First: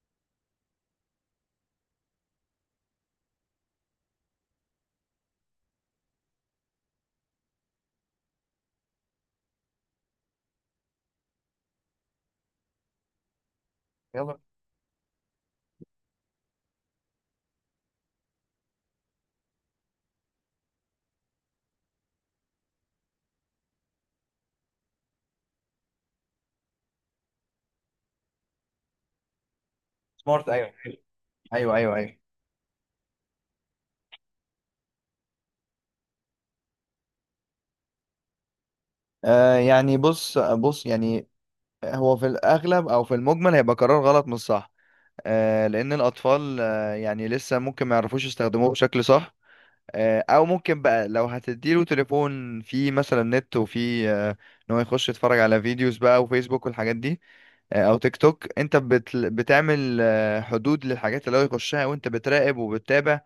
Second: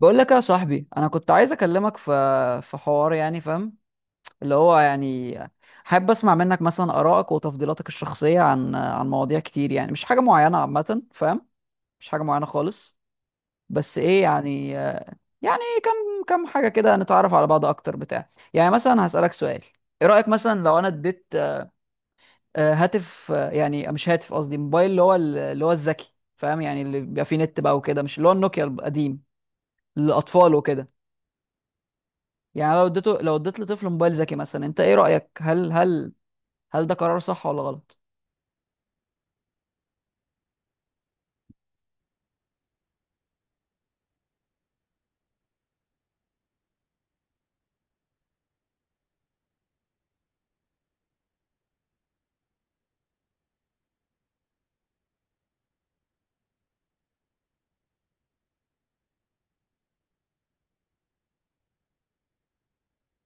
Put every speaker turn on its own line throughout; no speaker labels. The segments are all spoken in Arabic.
بقول لك يا صاحبي، انا كنت عايز اكلمك في حوار يعني، فاهم؟ اللي هو يعني حابب اسمع منك مثلا ارائك وتفضيلاتك الشخصيه عن مواضيع كتير، يعني مش حاجه معينه، عامه، فاهم؟ مش حاجه معينه خالص، بس ايه
يلا.
يعني. يعني كم حاجه كده نتعرف على بعض اكتر بتاع. يعني مثلا هسالك سؤال: ايه رايك مثلا لو انا اديت هاتف، يعني مش هاتف، قصدي موبايل اللي هو اللي هو الذكي، فاهم؟ يعني اللي بيبقى فيه نت بقى وكده، مش اللي هو النوكيا القديم
سمارت،
للاطفال
ايوه
وكده.
ايوه ايوه ايوه.
يعني لو اديته، لو اديت لطفل موبايل ذكي مثلا، انت ايه رأيك؟ هل ده قرار صح ولا غلط؟
يعني بص بص، يعني هو في الاغلب او في المجمل هيبقى قرار غلط مش صح. لان الاطفال يعني لسه ممكن ما يعرفوش يستخدموه بشكل صح. او ممكن بقى، لو هتديله تليفون فيه مثلا نت وفيه ان هو يخش يتفرج على فيديوز بقى وفيسبوك والحاجات دي، او تيك توك، انت بتعمل حدود للحاجات اللي هو يخشها وانت بتراقب وبتتابع،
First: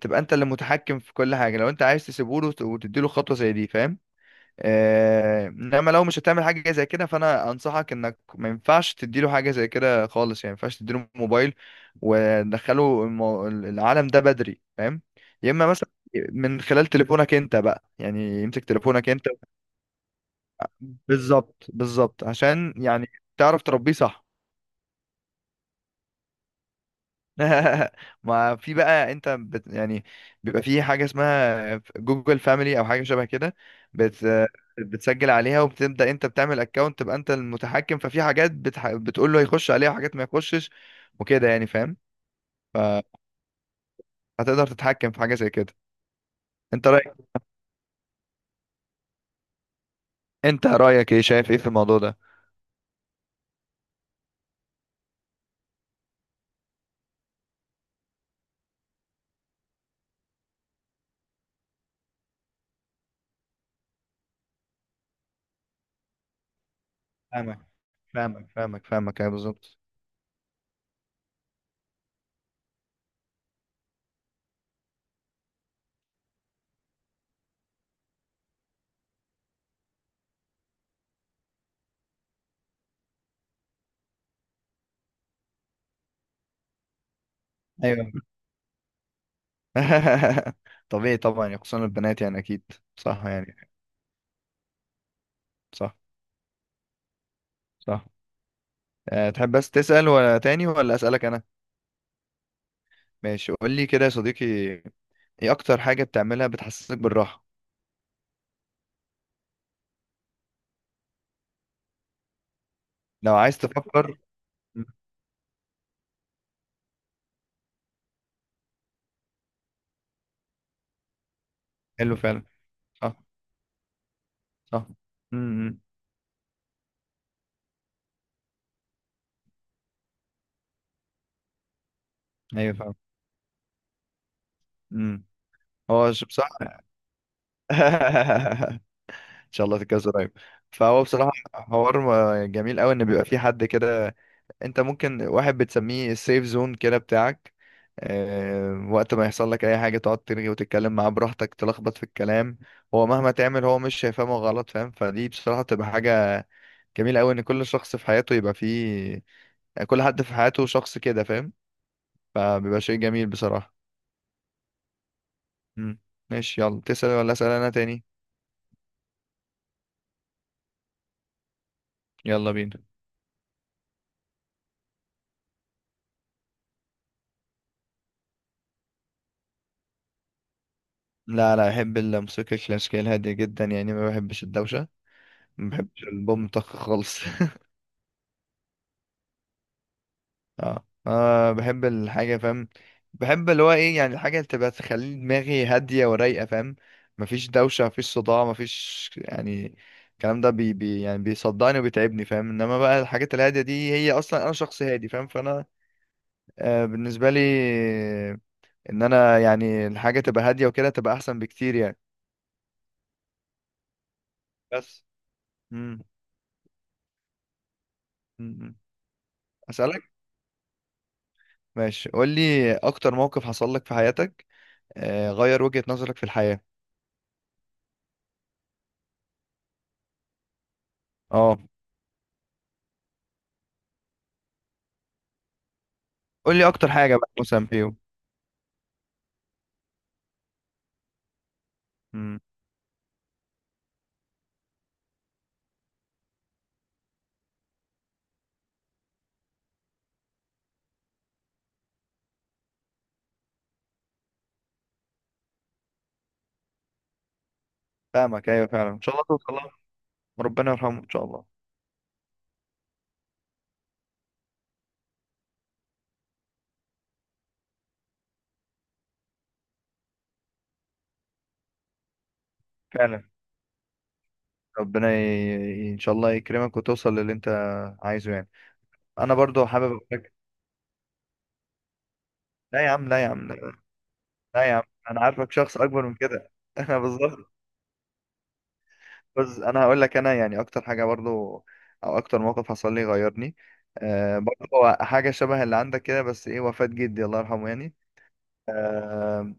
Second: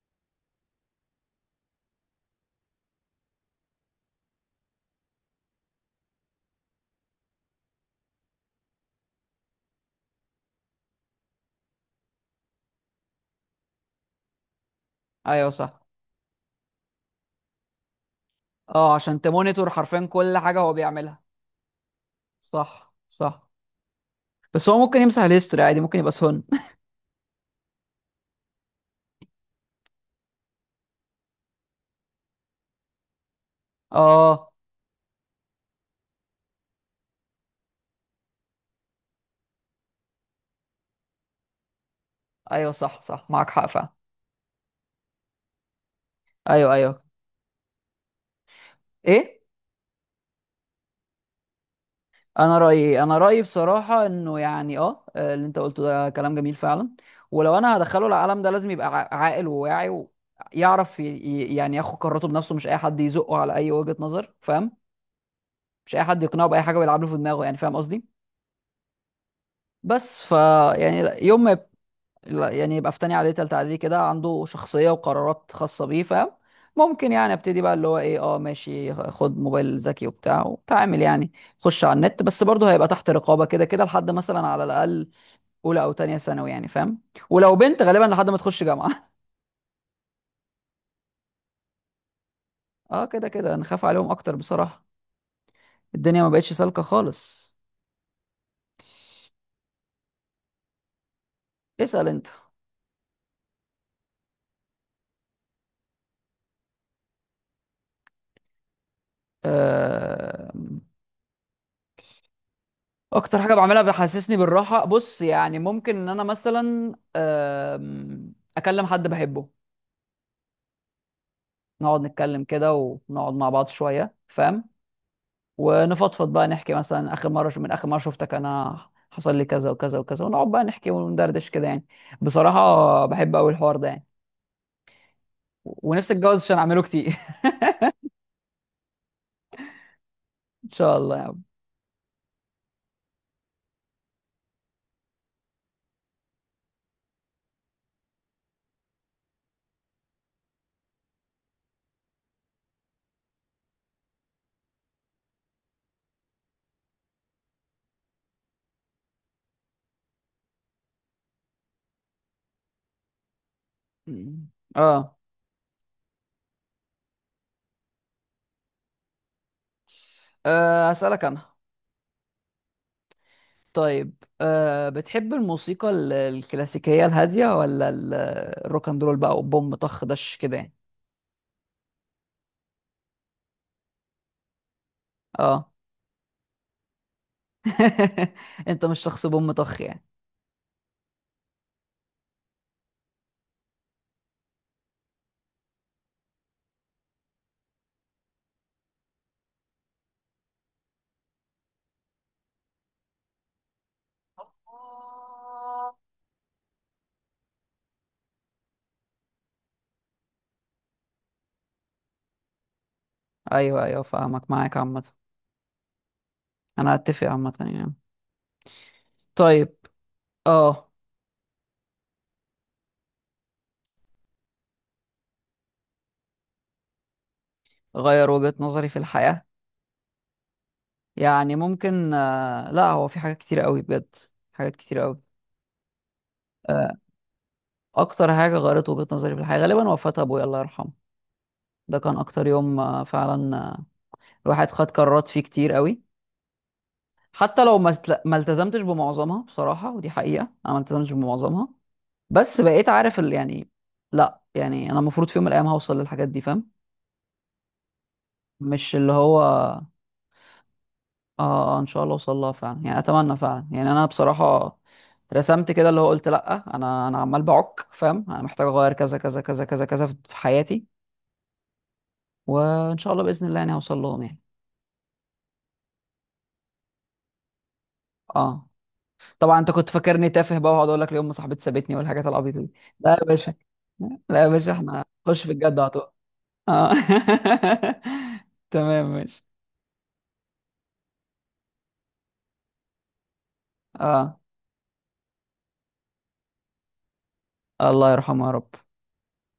تبقى انت اللي متحكم في كل حاجة لو انت عايز تسيبه له وتديله خطوة زي دي، فاهم؟ آه، انما لو مش هتعمل حاجه زي كده، فانا انصحك انك ما ينفعش تديله حاجه زي كده خالص. يعني ما ينفعش تديله موبايل وتدخله العالم ده بدري، فاهم؟
ايوه
يا اما
صح.
مثلا من خلال تليفونك انت بقى، يعني يمسك
اه،
تليفونك
عشان
انت.
تمونيتور حرفيا كل حاجة هو بيعملها.
بالظبط بالظبط، عشان
صح
يعني
صح.
تعرف تربيه صح.
بس هو ممكن يمسح الهيستوري عادي، ممكن يبقى سهن.
ما في بقى، انت يعني بيبقى في حاجه اسمها جوجل فاميلي او حاجه شبه كده، بت
اه.
بتسجل عليها وبتبدا انت بتعمل اكونت، تبقى انت المتحكم، ففي حاجات بتقول له يخش عليها وحاجات ما يخشش وكده، يعني فاهم.
ايوه صح صح، معاك حق فعلا.
فهتقدر تتحكم في حاجه زي كده.
ايوه
انت
ايوه.
رايك،
ايه؟
انت رايك ايه، شايف ايه في الموضوع ده؟
انا رايي، انا رايي بصراحه انه يعني اه، اللي انت قلته ده كلام جميل فعلا. ولو انا هدخله العالم ده لازم يبقى عاقل وواعي ويعرف يعني ياخد قراراته بنفسه، مش اي حد يزقه على اي وجهه نظر، فاهم؟ مش اي حد يقنعه باي حاجه ويلعب له في دماغه، يعني
فاهمك
فاهم قصدي.
فاهمك فاهمك فاهمك، ايوه بالظبط.
بس ف، يعني لا- يوم ما يب- لا، يعني يبقى في تانية اعدادي تالتة اعدادي كده، عنده شخصيه وقرارات خاصه بيه، فاهم؟ ممكن يعني ابتدي بقى اللي هو ايه، اه ماشي خد موبايل ذكي وبتاع وتعامل، يعني خش على النت. بس برضه هيبقى تحت رقابه كده كده لحد مثلا على الاقل اولى او تانية ثانوي، يعني فاهم؟ ولو بنت غالبا
ايوه.
لحد ما تخش جامعه.
طبيعي طبعا، يعني خصوصا البنات يعني اكيد.
اه
صح،
كده كده
يعني
نخاف عليهم اكتر بصراحه.
صح.
الدنيا ما بقتش سالكه خالص.
صح. أه، تحب بس تسأل ولا تاني، ولا أسألك انا؟
اسال انت.
ماشي قول لي كده يا صديقي، ايه اكتر حاجة بتعملها بتحسسك بالراحة؟
آه.
لو
اكتر حاجه
عايز
بعملها
تفكر.
بتحسسني بالراحه،
مم،
بص يعني ممكن ان انا مثلا اكلم حد بحبه، نقعد
حلو فعلا.
نتكلم كده،
صح.
ونقعد مع بعض شويه، فاهم؟
صح. امم
ونفضفض بقى، نحكي مثلا اخر مره، من اخر مره شفتك انا حصل لي كذا وكذا وكذا، ونقعد بقى نحكي وندردش كده يعني.
ايوه فعلا.
بصراحه بحب قوي الحوار ده يعني.
امم هو
ونفسي اتجوز عشان
بصراحة.
اعمله كتير.
ان شاء الله تتجوز قريب.
ان شاء
فهو
الله يا
بصراحة
رب.
حوار جميل قوي ان بيبقى في حد كده. انت ممكن واحد بتسميه السيف زون كده بتاعك. آه، وقت ما يحصل لك اي حاجة تقعد ترغي وتتكلم معاه براحتك، تلخبط في الكلام، هو مهما تعمل هو مش هيفهمه غلط، فاهم؟ فدي بصراحة بتبقى حاجة جميل قوي، ان كل شخص في حياته يبقى فيه، يعني كل حد في حياته شخص كده، فاهم؟ فبيبقى شيء جميل بصراحة.
م. اه،
امم ماشي يلا، تسأل ولا أسأل انا تاني؟
هسألك انا.
يلا بينا.
طيب، أه بتحب الموسيقى الكلاسيكية الهادية ولا الروك اند رول بقى وبوم طخ دش كده يعني؟
لا لا، احب الموسيقى الكلاسيكية الهادية جدا، يعني ما بحبش الدوشة، ما
اه،
بحبش البوم طخ خالص.
انت مش شخص بوم طخ يعني.
اه، آه، بحب الحاجة، فاهم؟ بحب اللي هو ايه، يعني الحاجة اللي تبقى تخلي دماغي هادية ورايقة، فاهم؟ مفيش دوشة، مفيش صداع، مفيش يعني. الكلام ده بي يعني بيصدعني وبيتعبني، فاهم؟ انما بقى الحاجات الهادية دي، هي اصلا انا شخص هادي، فاهم؟ فانا آه، بالنسبة لي، ان انا يعني الحاجة تبقى هادية وكده تبقى احسن بكتير يعني.
ايوه ايوه فاهمك، معاك عامة.
بس. مم.
انا اتفق عامة يعني.
مم.
طيب.
اسألك.
اه.
ماشي قول لي، اكتر موقف حصل لك في حياتك آه غير وجهة نظرك في الحياة.
غير وجهة نظري في الحياة؟ يعني
اه،
ممكن آه، لا هو في حاجات كتير قوي بجد. حاجات كتير قوي.
قول لي اكتر
آه،
حاجه بقى مثلا فيهم.
اكتر حاجة غيرت وجهة نظري في الحياة غالبا وفاة ابويا الله يرحمه. ده كان
امم
اكتر يوم آه فعلا آه، الواحد خد قرارات فيه كتير قوي، حتى لو ما التزمتش بمعظمها بصراحة، ودي حقيقة انا ما التزمتش بمعظمها. بس بقيت عارف ال، يعني لا يعني انا المفروض في يوم من الايام هوصل للحاجات دي، فاهم؟
فاهمك، ايوه فعلا،
مش
ان
اللي
شاء الله
هو
توصل لها.
اه
ربنا يرحمه، ان شاء الله.
آه، ان شاء الله اوصل لها فعلا يعني، اتمنى فعلا يعني. انا بصراحة رسمت كده اللي هو، قلت لا انا، عمال بعك فاهم، انا محتاج اغير كذا كذا كذا كذا كذا في حياتي، وان شاء
فعلا.
الله باذن الله يعني هوصل لهم يعني.
ربنا ان شاء الله يكرمك وتوصل للي انت عايزه يعني.
اه
انا
طبعا،
برضو
انت
حابب
كنت
اقول
فاكرني
لك.
تافه بقى، وهقعد اقول لك ليه ام صاحبتي سابتني والحاجات العبيطه دي.
لا يا عم،
لا
لا
يا
يا عم،
باشا،
لا.
لا يا
لا
باشا،
يا عم،
احنا
انا
خش في
عارفك شخص
الجد على
اكبر
طول.
من كده.
اه،
انا بالظبط.
تمام ماشي.
بس انا هقول لك، انا يعني اكتر حاجه برضو او اكتر موقف حصل لي غيرني، آه
اه،
برضو هو حاجه شبه اللي عندك كده، بس ايه وفاة جدي الله يرحمه يعني.
الله يرحمه يا رب.
آه،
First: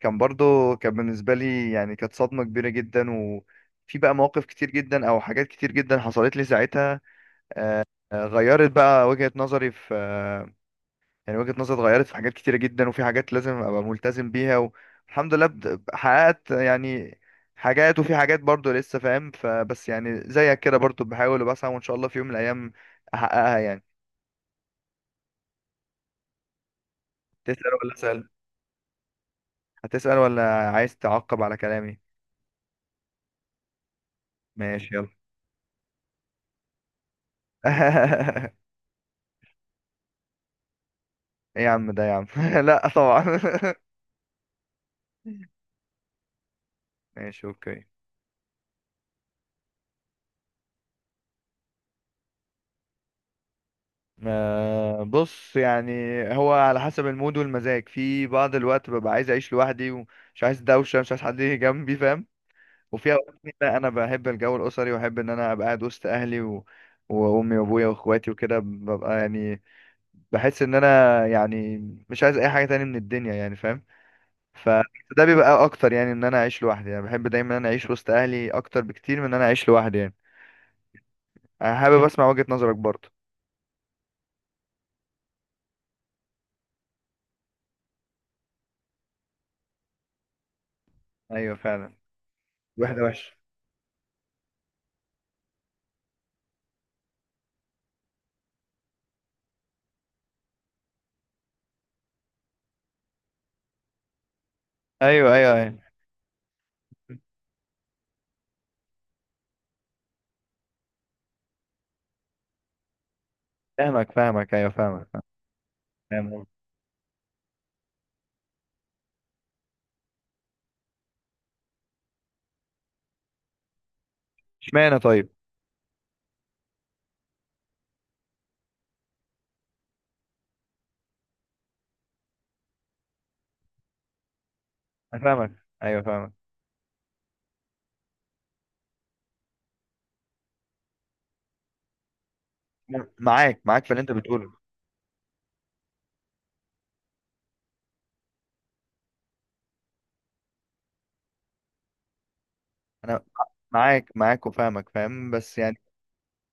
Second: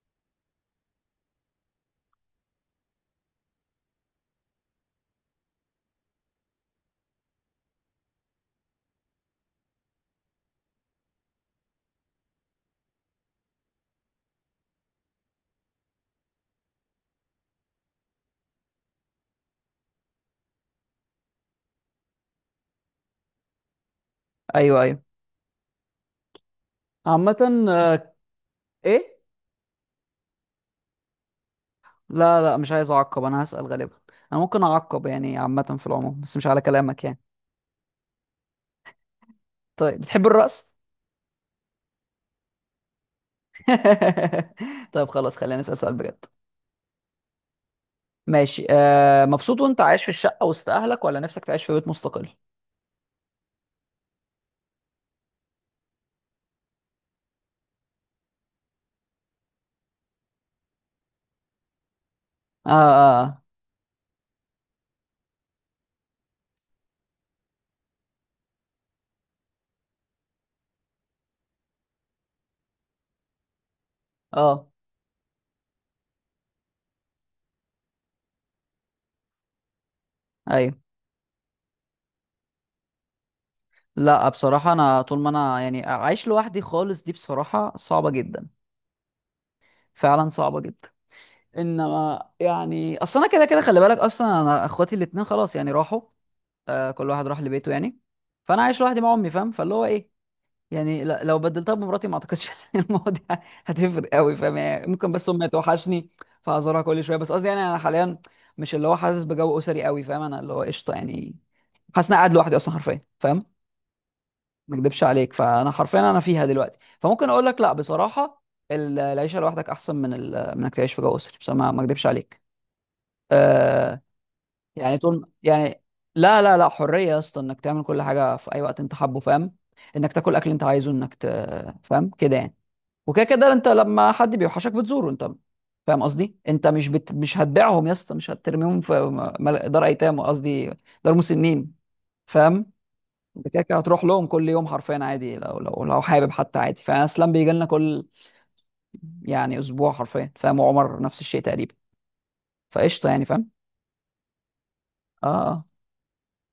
كان برضو، كان بالنسبة لي يعني كانت صدمة كبيرة جدا، وفي بقى مواقف كتير جدا أو حاجات كتير جدا حصلت لي ساعتها، آه، غيرت بقى وجهة نظري في آه، يعني وجهة نظري اتغيرت في حاجات كتيرة جدا، وفي حاجات لازم أبقى ملتزم بيها. والحمد لله حققت يعني حاجات، وفي حاجات برضو لسه، فاهم؟ فبس يعني زيك كده برضو بحاول وبسعى، وإن شاء الله في يوم من الأيام أحققها يعني.
ايوه ايوه، عامة.
تسأل ولا
آه،
أسأل؟
ايه؟
هتسأل ولا عايز تعقب على كلامي؟
لا لا، مش عايز اعقب، انا هسأل غالبا. انا ممكن
ماشي
اعقب
يلا.
يعني عامة في العموم، بس مش على كلامك يعني. طيب، بتحب الرقص؟
ايه يا عم ده يا عم. لا طبعا.
طيب خلاص، خلينا نسأل سؤال بجد.
ماشي، اوكي.
ماشي. آه مبسوط وانت عايش في الشقة وسط اهلك، ولا نفسك تعيش في بيت مستقل؟
آه بص يعني، هو على حسب المود والمزاج، في بعض الوقت ببقى عايز اعيش لوحدي ومش عايز دوشه، مش عايز حد يجي جنبي، فاهم؟
اه
وفي اوقات
اه
تانية لا، انا بحب الجو الاسري، واحب ان انا ابقى قاعد وسط اهلي وامي وابويا واخواتي وكده، ببقى يعني بحس ان انا يعني مش عايز اي حاجه تانية من الدنيا يعني، فاهم؟
اه. آه.
فده بيبقى اكتر، يعني ان انا اعيش لوحدي يعني. بحب دايما ان انا اعيش وسط اهلي اكتر بكتير من ان انا اعيش لوحدي يعني.
ايوه،
انا حابب اسمع وجهة نظرك برضه.
لا بصراحة انا طول ما انا يعني عايش لوحدي خالص، دي بصراحة صعبة جدا، فعلا صعبة جدا.
ايوه فعلا.
انما يعني
واحدة
اصل انا
وحشة.
كده كده، خلي بالك اصلا انا اخواتي الاتنين خلاص يعني راحوا، آه كل واحد راح لبيته يعني. فانا عايش لوحدي مع امي، فاهم؟ فاللي هو ايه، يعني لو بدلتها بمراتي ما اعتقدش إن المواضيع هتفرق قوي، فاهم؟ يعني ممكن بس
ايوه
امي
ايوه ايوه.
توحشني فهزورها كل شويه، بس قصدي يعني انا حاليا مش اللي هو حاسس بجو اسري قوي، فاهم؟ انا اللي هو قشطه يعني، حاسس إن أنا قاعد لوحدي اصلا حرفيا، فاهم؟
فاهمك فاهمك، ايوه
ما اكدبش
فاهمك.
عليك، فانا حرفيا انا
فاهم
فيها
قصدك.
دلوقتي، فممكن اقول لك لا بصراحه العيشه لوحدك احسن من ال، من انك تعيش في جو اسري، بس ما ما اكدبش عليك. آه. يعني
اشمعنى
طول
طيب؟
يعني لا لا لا، حريه يا اسطى، انك تعمل كل حاجه في اي وقت انت حابه، فاهم؟ انك تاكل اكل انت عايزه، انك ت، فاهم كده يعني. وكده كده انت لما حد بيوحشك بتزوره
انا
انت،
فاهمك،
فاهم
ايوه فاهمك.
قصدي؟ انت مش هتبيعهم يا اسطى، مش هترميهم في دار ايتام، قصدي دار مسنين، فاهم؟ انت
معاك
كده كده
معاك في اللي
هتروح
انت
لهم كل
بتقوله.
يوم حرفيا عادي، لو لو حابب حتى عادي. فاسلام بيجي لنا كل يعني اسبوع حرفيا، فاهم؟ وعمر نفس الشيء تقريبا، فقشطه
انا
يعني، فاهم؟
معاك معاك وفاهمك، فاهم، بس
اه
يعني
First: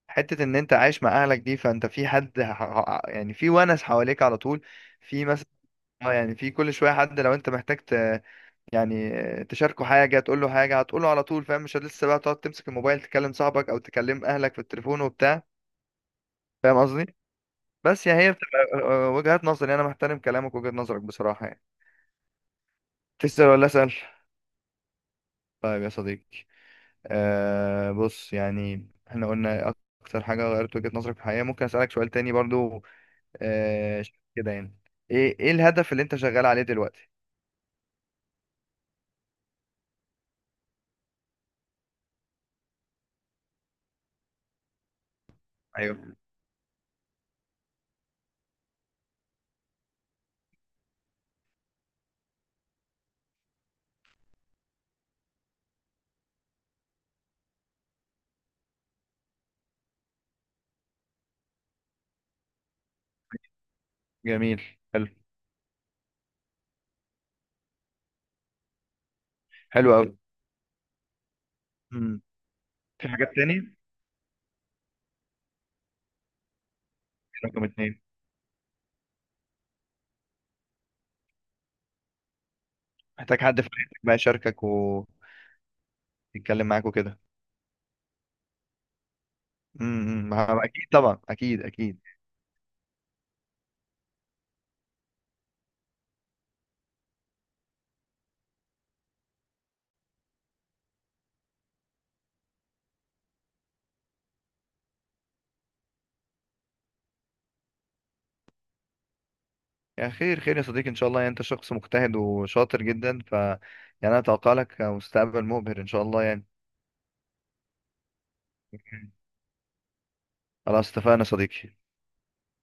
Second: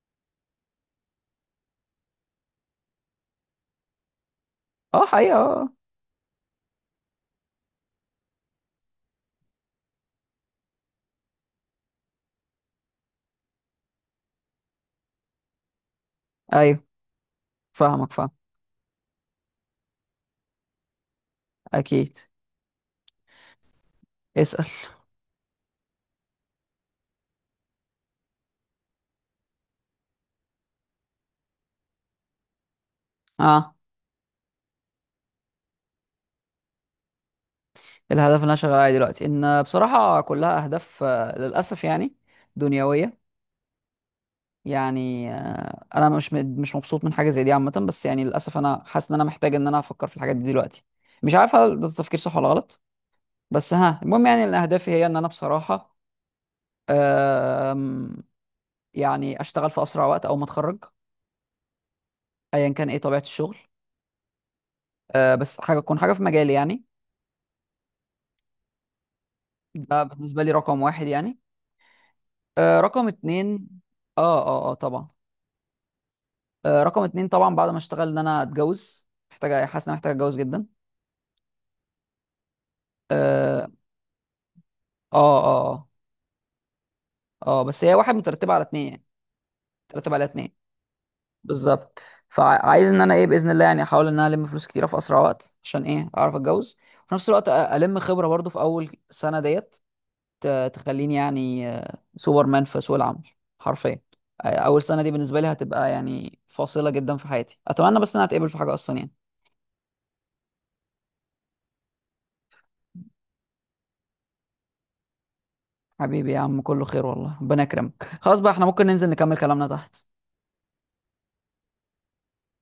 حتة ان انت عايش مع اهلك دي، فانت في حد يعني في ونس حواليك على طول،
اه اه،
في
حقيقه
مثلا،
اه.
اه يعني في كل شوية حد، لو انت محتاج يعني تشاركه حاجة تقول له حاجة، هتقوله على طول، فاهم؟ مش لسه بقى تقعد تمسك الموبايل تكلم صاحبك او تكلم اهلك في التليفون وبتاع.
آه.
فاهم
ايوه
قصدي؟ بس
فاهمك
يعني
فاهم.
هي بتبقى آه، وجهات نظر يعني. انا محترم كلامك، وجهة نظرك بصراحة يعني.
اكيد.
تسأل ولا اسأل؟
اسال.
طيب يا صديقي، آه بص يعني احنا قلنا اكتر حاجة غيرت وجهة نظرك في الحياة، ممكن اسألك سؤال تاني برضو؟
اه.
آه كده يعني، ايه ايه الهدف اللي انت شغال عليه دلوقتي؟
الهدف اللي انا شغال عليه دلوقتي ان بصراحه كلها اهداف آه، للاسف يعني دنيويه. يعني آه،
ايوه.
انا مش مبسوط من حاجه زي دي عامه، بس يعني للاسف انا حاسس ان انا محتاج ان انا افكر في الحاجات دي دلوقتي. مش عارف هل ده تفكير صح ولا غلط، بس ها المهم. يعني ان اهدافي هي ان انا بصراحه، آم، يعني اشتغل في اسرع وقت او ما اتخرج، ايا كان ايه طبيعه الشغل.
جميل. حلو.
آه، بس حاجه تكون حاجه في مجالي يعني.
حلو
ده
قوي.
بالنسبه لي رقم 1 يعني.
مم.
آه، رقم
في حاجات
اتنين
تاني؟
اه اه اه طبعا. آه، رقم اتنين طبعا
رقم
بعد ما
اتنين،
اشتغل، ان انا اتجوز، محتاجه، حاسس ان انا محتاج اتجوز جدا.
محتاج حد في
اه
حياتك بقى يشاركك ويتكلم
اه اه اه.
معاك وكده.
آه، بس هي 1 مترتبه على 2 يعني، مترتبه على اتنين
اكيد طبعا، اكيد
بالظبط.
اكيد.
فعايز ان انا ايه باذن الله يعني، احاول ان انا الم فلوس كتيره في اسرع وقت عشان ايه اعرف اتجوز، وفي نفس الوقت الم خبره برضو في اول سنه ديت تخليني يعني آه، سوبرمان في سوق العمل حرفيا. آه، اول سنه دي بالنسبه لي هتبقى يعني فاصله جدا في حياتي. اتمنى بس ان انا اتقبل في حاجه اصلا يعني.
يا خير خير يا صديقي، ان شاء الله، يعني انت شخص مجتهد وشاطر جدا، ف يعني انا اتوقع لك مستقبل مبهر ان شاء الله
حبيبي يا
يعني.
عم، كله خير والله، ربنا يكرمك. خلاص بقى، احنا ممكن ننزل نكمل كلامنا تحت.
خلاص اتفقنا يا صديقي.